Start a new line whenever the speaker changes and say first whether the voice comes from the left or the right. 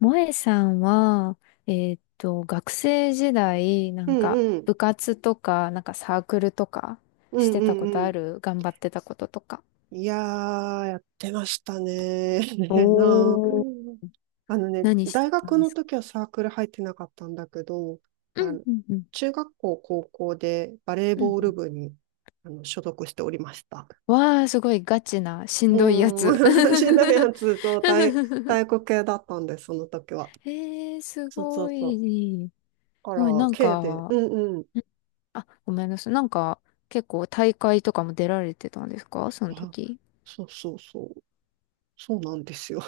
left: 萌えさんは、学生時代、
right: うんうん。
left: 部活とか、なんかサークルとか、
right: う
left: し
right: ん
left: て
right: う
left: たこと
right: ん
left: あ
right: う
left: る頑張ってたこととか。
right: ん。いやー、やってましたね。なあ。あのね、
left: 何し
right: 大
left: てた
right: 学
left: んで
right: の
left: すか？
right: 時はサークル入ってなかったんだけど、
left: う
right: あ
left: ん、
right: の、
left: うん、うん。
right: 中学校、高校でバレー
left: うんう
right: ボール
left: ん。
right: 部にあの所属しておりました。
left: わあ、すごいガチな、しんどいや
right: も
left: つ。
right: う、しんどいやつ、そう、体、体育系だったんです、その時は。
left: えー、す
right: そうそう
left: ご
right: そう。
left: い。
right: だか
left: すごい、
right: ら、
left: なん
right: K で、う
left: か、
right: んうん。
left: ん、あ、ごめんなさい。なんか、結構大会とかも出られてたんですかその
right: あ、
left: 時？
right: そうそうそう。そうなんですよ。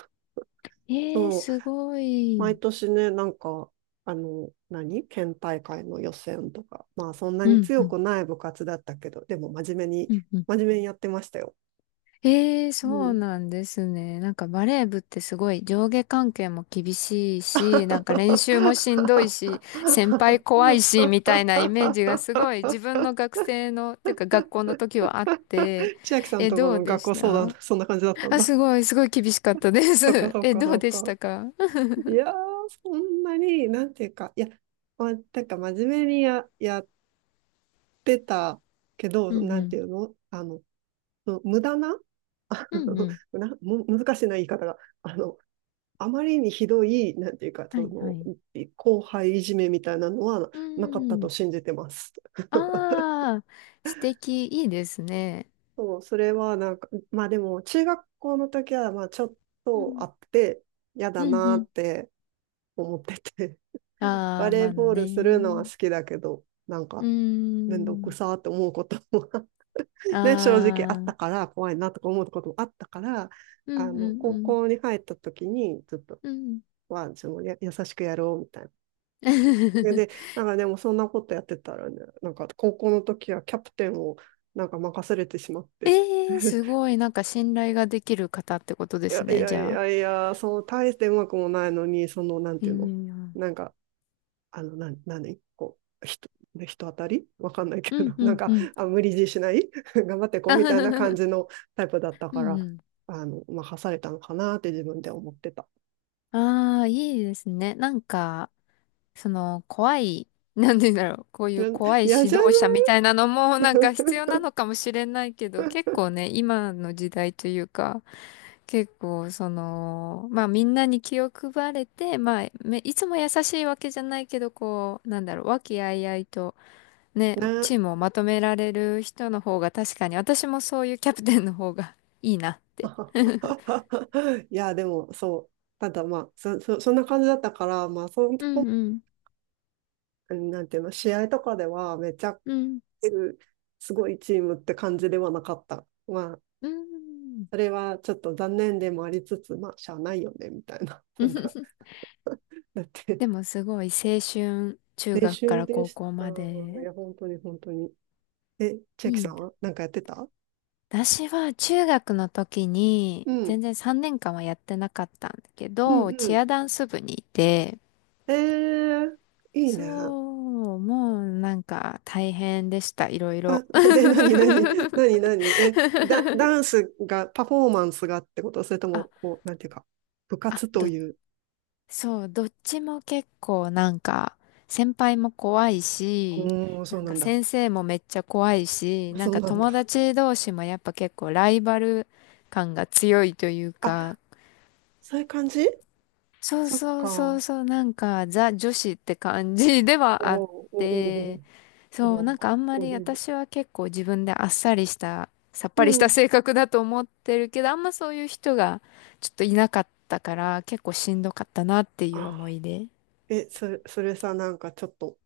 left: えー、
right: そう。
left: すごい。
right: 毎年ね、なんか、あの、何県大会の予選とか、まあそんな
left: う
right: に
left: ん、う
right: 強
left: ん、
right: くない部活だったけど、でも真面目に、
left: うん、うん。
right: 真面目にやってましたよ。
left: ええ、
right: う
left: そう
right: ん。
left: なんですね。なんかバレー部ってすごい上下関係も厳しいし、なんか練習もしんどいし、先輩怖 いし、みたいなイメージがすごい自分の学生の、てか学校の時はあって、
right: 千秋さん
left: え、
right: とこ
left: どう
right: の
left: で
right: 学
left: し
right: 校相談、
left: た？
right: そんな感じだったん
left: あ、
right: だ。
left: すごい、すごい厳しかったで
right: そっか
left: す。
right: そっ
left: え、
right: か
left: どう
right: そっ
left: でし
right: か。
left: たか？
right: いやー、そんなに、なんていうか、いや、ま、なんか真面目にやってたけ
left: う
right: ど、
left: ん
right: な
left: う
right: んて
left: ん。
right: いうのあの、無駄な
left: うんうん。
right: なむ難しいな言い方が。あの、あまりにひどい、なんていうか、
left: は
right: そ
left: いは
right: の、
left: い。
right: 後輩いじめみたいなのは
left: う
right: なかった
left: ん。
right: と信じてます。
left: ああ、素敵、いいですね。
right: そう、それはなんか、まあでも、中学校の時は、まあちょっ
left: う
right: とあ
left: ん。
right: って、嫌だ
left: うん
right: な
left: う
right: っ
left: ん。
right: て思ってて、
left: あ
right: バ
left: あ、
right: レ
left: ま
right: ー
left: あ
right: ボールするのは好
left: ね。
right: きだけど、なん
left: う
right: か、
left: ー
right: めんどく
left: ん。
right: さーって思うことも ね、正直あ
left: あ
right: ったか
left: あ。
right: ら、怖いなとか思うこともあったから、
left: う
right: あ
left: んう
right: の、高
left: ん
right: 校に入った時に、ちょっと、
left: うん。うん。
right: は、そのや、優しくやろうみたいで、なんかでもそんなことやってたらね、なんか高校の時はキャプテンをなんか任されてしまって、
left: ええー、す ごい。なんか信頼ができる方ってことで
right: い
left: す
right: やい
left: ね、じ
right: やい
left: ゃあ。
right: やいや、そう、大してうまくもないのに、その、なん
left: い
right: てい
left: い
right: うの
left: な。
right: なんか、あの、何こう、人、人当たりわかんないけ
left: うん
right: ど、
left: う
right: なん
left: んう
right: か、
left: ん。
right: あ、無理強いしない 頑張ってこうみたいな感 じのタイプだった
left: う
right: か
left: ん
right: ら、
left: うん。
right: あの、任されたのかなって自分で思ってた。
left: ああ、いいですね。なんか、その、怖い、なんて言うんだろう、こうい
right: い
left: う
right: や、
left: 怖い
right: 嫌じ
left: 指
right: ゃな
left: 導者
right: い
left: みたいなのもなんか必要な のかもしれないけど、結構ね、今の時代というか、結構その、まあみんなに気を配れて、まあめいつも優しいわけじゃないけど、こう、なんだろう、和気あいあいとね、
right: な
left: チームをまとめられる人の方が確かに、私もそういうキャプテンの方がいいなって。
right: いや、でも、そう。ただまあ、そんな感じだったから、まあ、その、
left: うんうん。
right: なんていうの、試合とかでは、めっちゃ、
left: うん。
right: すごいチームって感じではなかった。まあ、
left: うん。
right: それはちょっと残念でもありつつ、まあ、しゃあないよね、みたいな。なんか、だって、
left: でもすごい青春、中
right: 練
left: 学か
right: 習
left: ら
right: で
left: 高
right: し
left: 校
right: た。
left: ま
right: い
left: で。
right: や、本当に、本当に。え、千秋
left: い
right: さ
left: い
right: ん
left: な。
right: はなんかやってた
left: 私は中学の時に、
right: うん、
left: 全然3年間はやってなかったんだけ
right: うん、
left: ど、
right: う
left: チ
right: ん。
left: アダンス部にいて、
right: えー、いい
left: そ
right: ね。
left: う、もうなんか大変でした、いろいろ。
right: あ で、なになに、なになに、え、ダンスが、パフォーマンスがってことそれと
left: あ、
right: も、こう、なんていうか、部
left: あ、
right: 活と
left: ど、
right: いう。
left: そう、どっちも結構なんか、先輩も怖い
right: う
left: し、
right: ーん、そ
left: な
right: う
left: ん
right: な
left: か
right: んだ。
left: 先生もめっちゃ怖いし、
right: あ
left: なん
right: そう
left: か
right: なんだ。
left: 友達同士もやっぱ結構ライバル感が強いというか、
right: あ、そういう感じ
left: そう
right: そっ
left: そうそう
right: か。
left: そう、なんかザ女子って感じで
right: お
left: は
right: お
left: あっ
right: お
left: て、
right: おお
left: そう、な
right: お
left: んかあんま
right: おい
left: り
right: お
left: 私は結構自分であっさりした、さっ
right: う
left: ぱりした
right: ん。
left: 性格だと思ってるけど、あんまそういう人がちょっといなかったから、結構しんどかったなっていう
right: あ、
left: 思い出。
right: え、それ、それさ、なんかちょっと、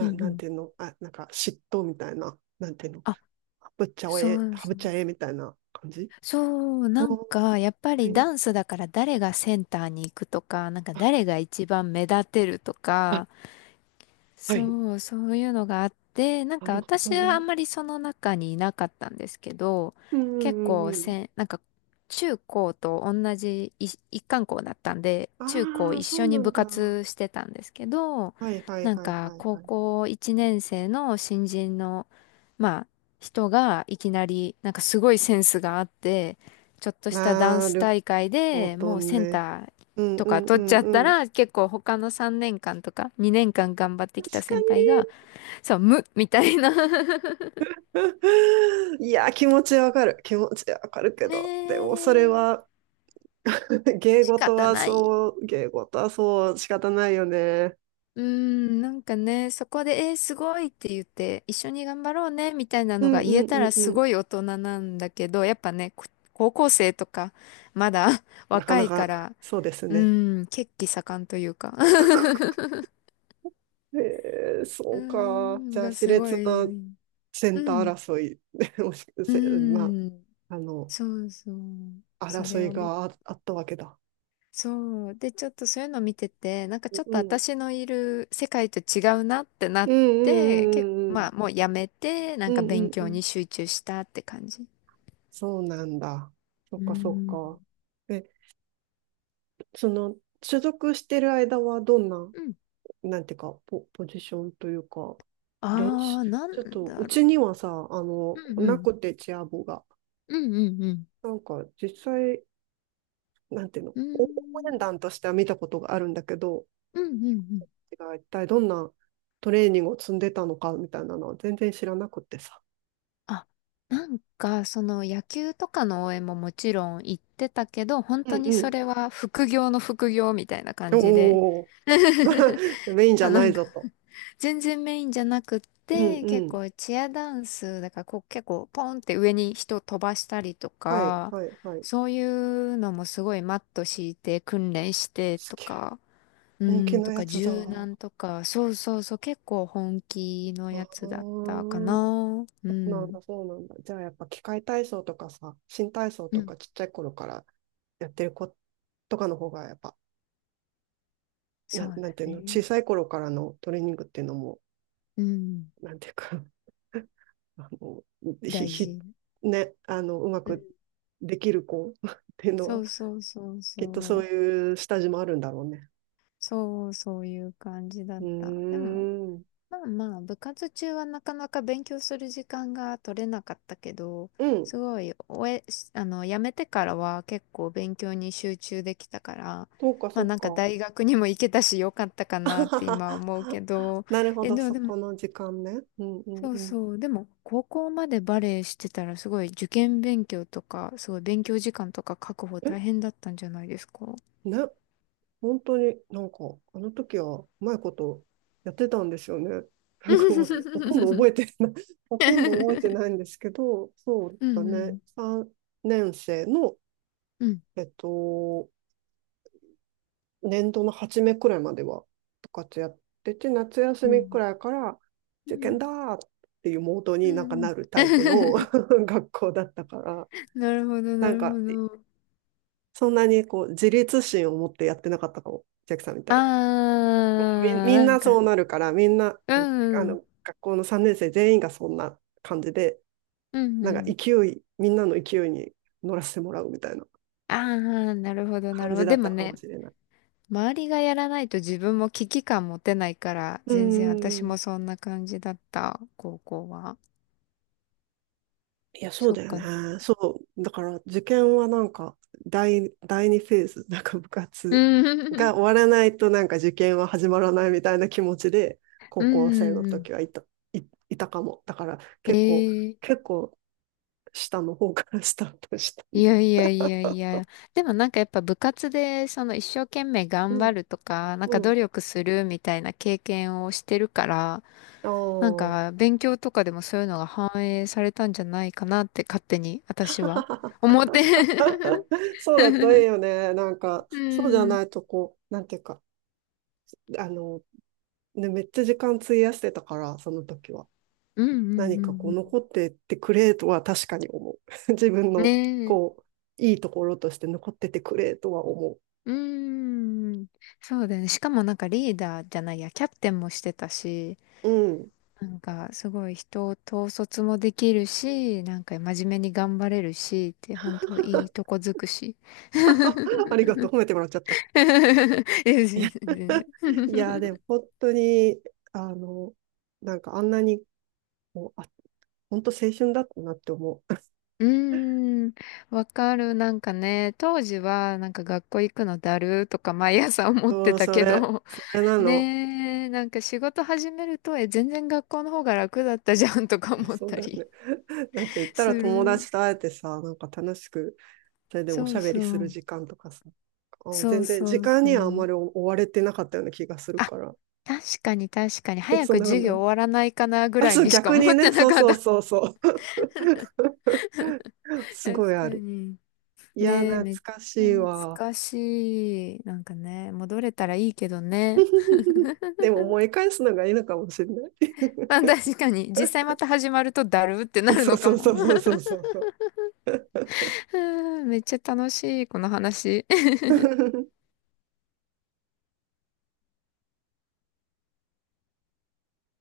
left: うんう
right: なん
left: ん。
right: ていうのあ、なんか嫉妬みたいな、なんていうの
left: あ、
right: ハブっちゃ
left: そ
right: え、
left: う
right: ハブっ
left: そう。
right: ちゃえみたいな感じ
left: そう、
right: あ、
left: なん
right: は
left: か、やっぱり
right: い。
left: ダンスだから誰がセンターに行くとか、なんか
right: あ、
left: 誰が一番目立てると
right: あ
left: か、
right: はい。
left: そう、そういうのがあって、なん
right: な
left: か
right: るほ
left: 私
right: ど
left: はあ
right: ね。
left: んまりその中にいなかったんですけど、
right: うんう
left: 結
right: んう
left: 構
right: んうん。
left: せん、なんか中高と同じい一貫校だったんで、中高
right: ああ、
left: 一
right: そ
left: 緒
right: うな
left: に
right: ん
left: 部
right: だ。は
left: 活してたんですけど、
right: いはいは
left: なん
right: い
left: か
right: はい
left: 高
right: はい。
left: 校1年生の新人の、まあ人がいきなり、なんかすごいセンスがあって、ちょっとしたダン
right: な
left: ス
right: る
left: 大会
right: ほ
left: で
right: ど
left: もうセン
right: ね。
left: ター
right: うん
left: と
right: う
left: か
right: んう
left: 取っち
right: ん
left: ゃった
right: うん。
left: ら、結構他の3年間とか2年間頑張ってきた
right: 確か
left: 先
right: に。
left: 輩が、そう、無みたいな。
right: いや、気持ちわかる。気持ちわかるけ
left: ね
right: ど。でもそれ
left: え、
right: は、芸
left: 仕
right: 事
left: 方
right: は
left: ない。
right: そう、芸事はそう、仕方ないよね。
left: うーん、なんかね、そこで、えーすごいって言って、一緒に頑張ろうね、みたいな
right: う
left: の
right: ん
left: が
right: う
left: 言え
right: んう
left: たら
right: んう
left: す
right: ん。
left: ごい大人なんだけど、やっぱね、こ、高校生とか、まだ
right: なか
left: 若
right: な
left: いか
right: か、
left: ら、
right: そうです
left: う
right: ね。
left: ーん、血気盛んというか。
right: えー、
left: う
right: そ
left: ー
right: うか。じ
left: ん、
right: ゃあ、
left: が
right: 熾
left: すご
right: 烈
left: い、
right: な
left: うん、
right: センター争い、もし
left: う
right: せまあ、
left: ーん。
right: あの、
left: そうそう。そ
right: 争
left: れ
right: い
left: を見、
right: がああったわけだ。
left: そう。で、ちょっとそういうの見てて、なんか
right: う
left: ちょっと
right: ん。
left: 私のいる世界と違うなってな
right: う
left: っ
right: んうんう
left: て、結構、
right: んうんうん。
left: まあもうやめて、な
right: う
left: んか
right: んう
left: 勉
right: んう
left: 強
right: ん。
left: に集中したって感じ。
right: そうなんだ。そっ
left: う
right: かそっ
left: ん。
right: か。え、その、所属してる間はどんな、
left: うん。
right: なんていうか、ポジションというか、練
left: あ
right: 習、
left: あ、なん
right: ちょっと、う
left: だ
right: ち
left: ろ
right: にはさ、あ
left: う。
right: の、
left: うんう
right: な
left: ん。
right: くてチア部が。
left: うんうんうん。
right: なんか、実際、なんていうの、
left: うー
right: 応援
left: ん。
right: 団としては見たことがあるんだけど、
left: うんうんうん。
right: が一体どんなトレーニングを積んでたのかみたいなのは全然知らなくってさ。
left: あ、なんか、その野球とかの応援ももちろん行ってたけど、本
right: う
left: 当
right: ん
left: に
right: う
left: そ
right: ん。
left: れは副業の副業みたいな感じで。
right: おお。メ インじゃ
left: あ、
right: な
left: な
right: い
left: んか。
right: ぞと。
left: 全然メインじゃなくっ
right: うん
left: て、
right: う
left: 結
right: ん。
left: 構チアダンス、だからこう結構ポンって上に人飛ばしたりと
right: はい、
left: か、
right: はい、はい。
left: そういうのもすごいマット敷いて訓練して
right: す
left: と
right: げえ。
left: か、う
right: 人気
left: ん、
right: の
left: と
right: や
left: か
right: つだ。
left: 柔
right: あ
left: 軟とか、そうそうそう、結構本気の
right: あ、
left: やつだったか
right: そ
left: な。う
right: うなん
left: ん。
right: だ、そうなんだ。じゃあやっぱ器械体操とかさ、新体操
left: う
right: と
left: ん。
right: かちっちゃい頃からやってる子とかの方がやっぱ、
left: そ
right: な、
left: う
right: なん
left: だ
right: ていうの、小
left: ね。
right: さい頃からのトレーニングっていうのも、
left: うん。
right: なんていうか あの、ひ、
left: 大
right: ひ、
left: 事。
right: ね、あの、うま
left: うん。
right: くできる子 っていうの
left: そ
right: は、
left: うそうそう
right: きっとそ
left: そ
right: う
left: う。
right: いう下地もあるんだろうね。
left: そう、そういう感じだ
right: う
left: った。
right: ー
left: でも、
right: ん。
left: まあまあ、部活中はなかなか勉強する時間が取れなかったけど、
right: うん。
left: すごい、終え、しあの、辞めてからは結構勉強に集中できたから、
right: そうか、そ
left: まあ
right: う
left: なんか
right: か。
left: 大学にも行けたしよかったかなって今は思うけ ど、
right: なるほ
left: え、
right: ど、
left: でも
right: そ
left: でも、
right: この時間ね。うんうん
left: そう
right: うん。
left: そう、でも高校までバレエしてたらすごい受験勉強とか、すごい勉強時間とか確保
right: え、
left: 大変だったんじゃないですか？
right: ね、本当になんか、あの時はうまいことやってたんですよね。なんかもう、ほとんど 覚えてない、ほとんど覚えてないんですけど、そう
left: う
right: だ
left: んう
right: ね、
left: ん。
right: 3年生の、
left: うん。
right: えっと、年度の初めくらいまでは部活やってて、夏休
left: う
right: みく
left: ん。
right: らいから
left: う
right: 受験
left: ん。
right: だーっていうモード
left: う
right: になんか
left: ん。
right: なるタイプの 学校だったから、
left: なるほど、な
right: なん
left: るほ
right: か、
left: ど。
right: そんなにこう、自立心を持ってやってなかったかも、ジャックさんみたいに。
left: あ
right: もうみ、
left: ー、
right: みん
left: なん
right: なそ
left: か、
right: うなるから、みんな、
left: うん
right: あ
left: うん、
right: の、学校の3年生全員がそんな感じで、
left: うん
right: なん
left: う
right: か
left: ん。
right: 勢い、みんなの勢いに乗らせてもらうみたいな
left: あー、なるほど、な
right: 感
left: るほ
right: じ
left: ど。
right: だ
left: で
right: っ
left: も
right: たかも
left: ね、
right: しれない。
left: 周りがやらないと自分も危機感持てないから、
right: うん
left: 全然
right: うん
left: 私
right: う
left: も
right: ん。
left: そんな感じだった、高校は。
right: いや、そう
left: そっ
right: だよ
left: か。
right: ね。そう。だから、受験はなんか、第二フェーズ、なんか部
left: う
right: 活が終
left: ん、
right: わらないと、なんか受験は始まらないみたいな気持ちで、高
left: う
right: 校生の
left: ん、う
right: 時
left: ん。
right: はいた、い、いたかも。だから、結構、
left: ええ、
right: 結構、下の方から スタートした。
left: いやいやいやいや。でもなんかやっぱ部活で、その一生懸命
right: う
left: 頑張
right: ん、
left: るとか、なん
right: う
left: か努
right: ん。
left: 力するみたいな経験をしてるから、
right: あ
left: なん
right: あ。
left: か、勉強とかでもそういうのが反映されたんじゃないかなって勝手に私は思って。
right: そ うだといい
left: う
right: よね。なんか、そうじゃ
left: ん。
right: ないと、こう、なんていうか、あの、ね、めっちゃ時間費やしてたから、その時は。
left: うんうん
right: 何かこ
left: う
right: う
left: ん
right: 残ってってくれとは確かに思う。自分
left: うん。ね
right: の
left: え。
right: こう、いいところとして残っててくれとは思
left: うん。そうだよね。しかもなんかリーダーじゃないや、キャプテンもしてたし、
right: う。うん。
left: なんかすごい人を統率もできるし、なんか真面目に頑張れるし、って本当いいとこづくし。
right: あ、あり がとう。褒めてもらっちゃった。
left: いや
right: いや、
left: 全然全
right: いやで
left: 然。
right: も本当に、あの、なんかあんなに、もう、あ、本当青春だったなって思う。
left: うーん、わかる。なんかね、当時はなんか学校行くのだるとか毎朝 思っ
right: そ
left: て
right: う、
left: た
right: そ
left: け
right: れ、
left: ど、
right: それなの。
left: ねえ、なんか仕事始めると、え、全然学校の方が楽だったじゃんとか 思っ
right: そう
left: た
right: だよ
left: り
right: ね。だって言っ た
left: す
right: ら友
left: る。
right: 達と会えてさ、なんか楽しく、それでもお
left: そ
right: しゃ
left: う
right: べ
left: そ
right: りする
left: う。
right: 時間とかさ、あ
left: そう
right: 全然
left: そ
right: 時
left: う
right: 間
left: そ
right: にはあんま
left: う。
right: り追われてなかったような気がする
left: あ、
right: から、
left: 確かに確かに。早
right: そん
left: く
right: なこと
left: 授
right: ない。
left: 業終わらないかなぐ
right: あ、
left: らい
right: そう、
left: にしか
right: 逆
left: 思
right: に
left: って
right: ね。
left: な
right: そう
left: かっ
right: そう
left: た。
right: そうそう。すごい
left: 確か
right: ある。
left: に。
right: いや、
left: ねえ、
right: 懐
left: めっち
right: か
left: ゃ
right: しい
left: 懐
right: わ。
left: かしい。なんかね、戻れたらいいけどね。
right: でも思い返すのがいいのかもしれない。
left: まあ確かに、実際また始まるとだるってな る
right: そう
left: のか
right: そう
left: も。
right: そうそうそう そうそう。
left: うんめっちゃ楽しい、この話。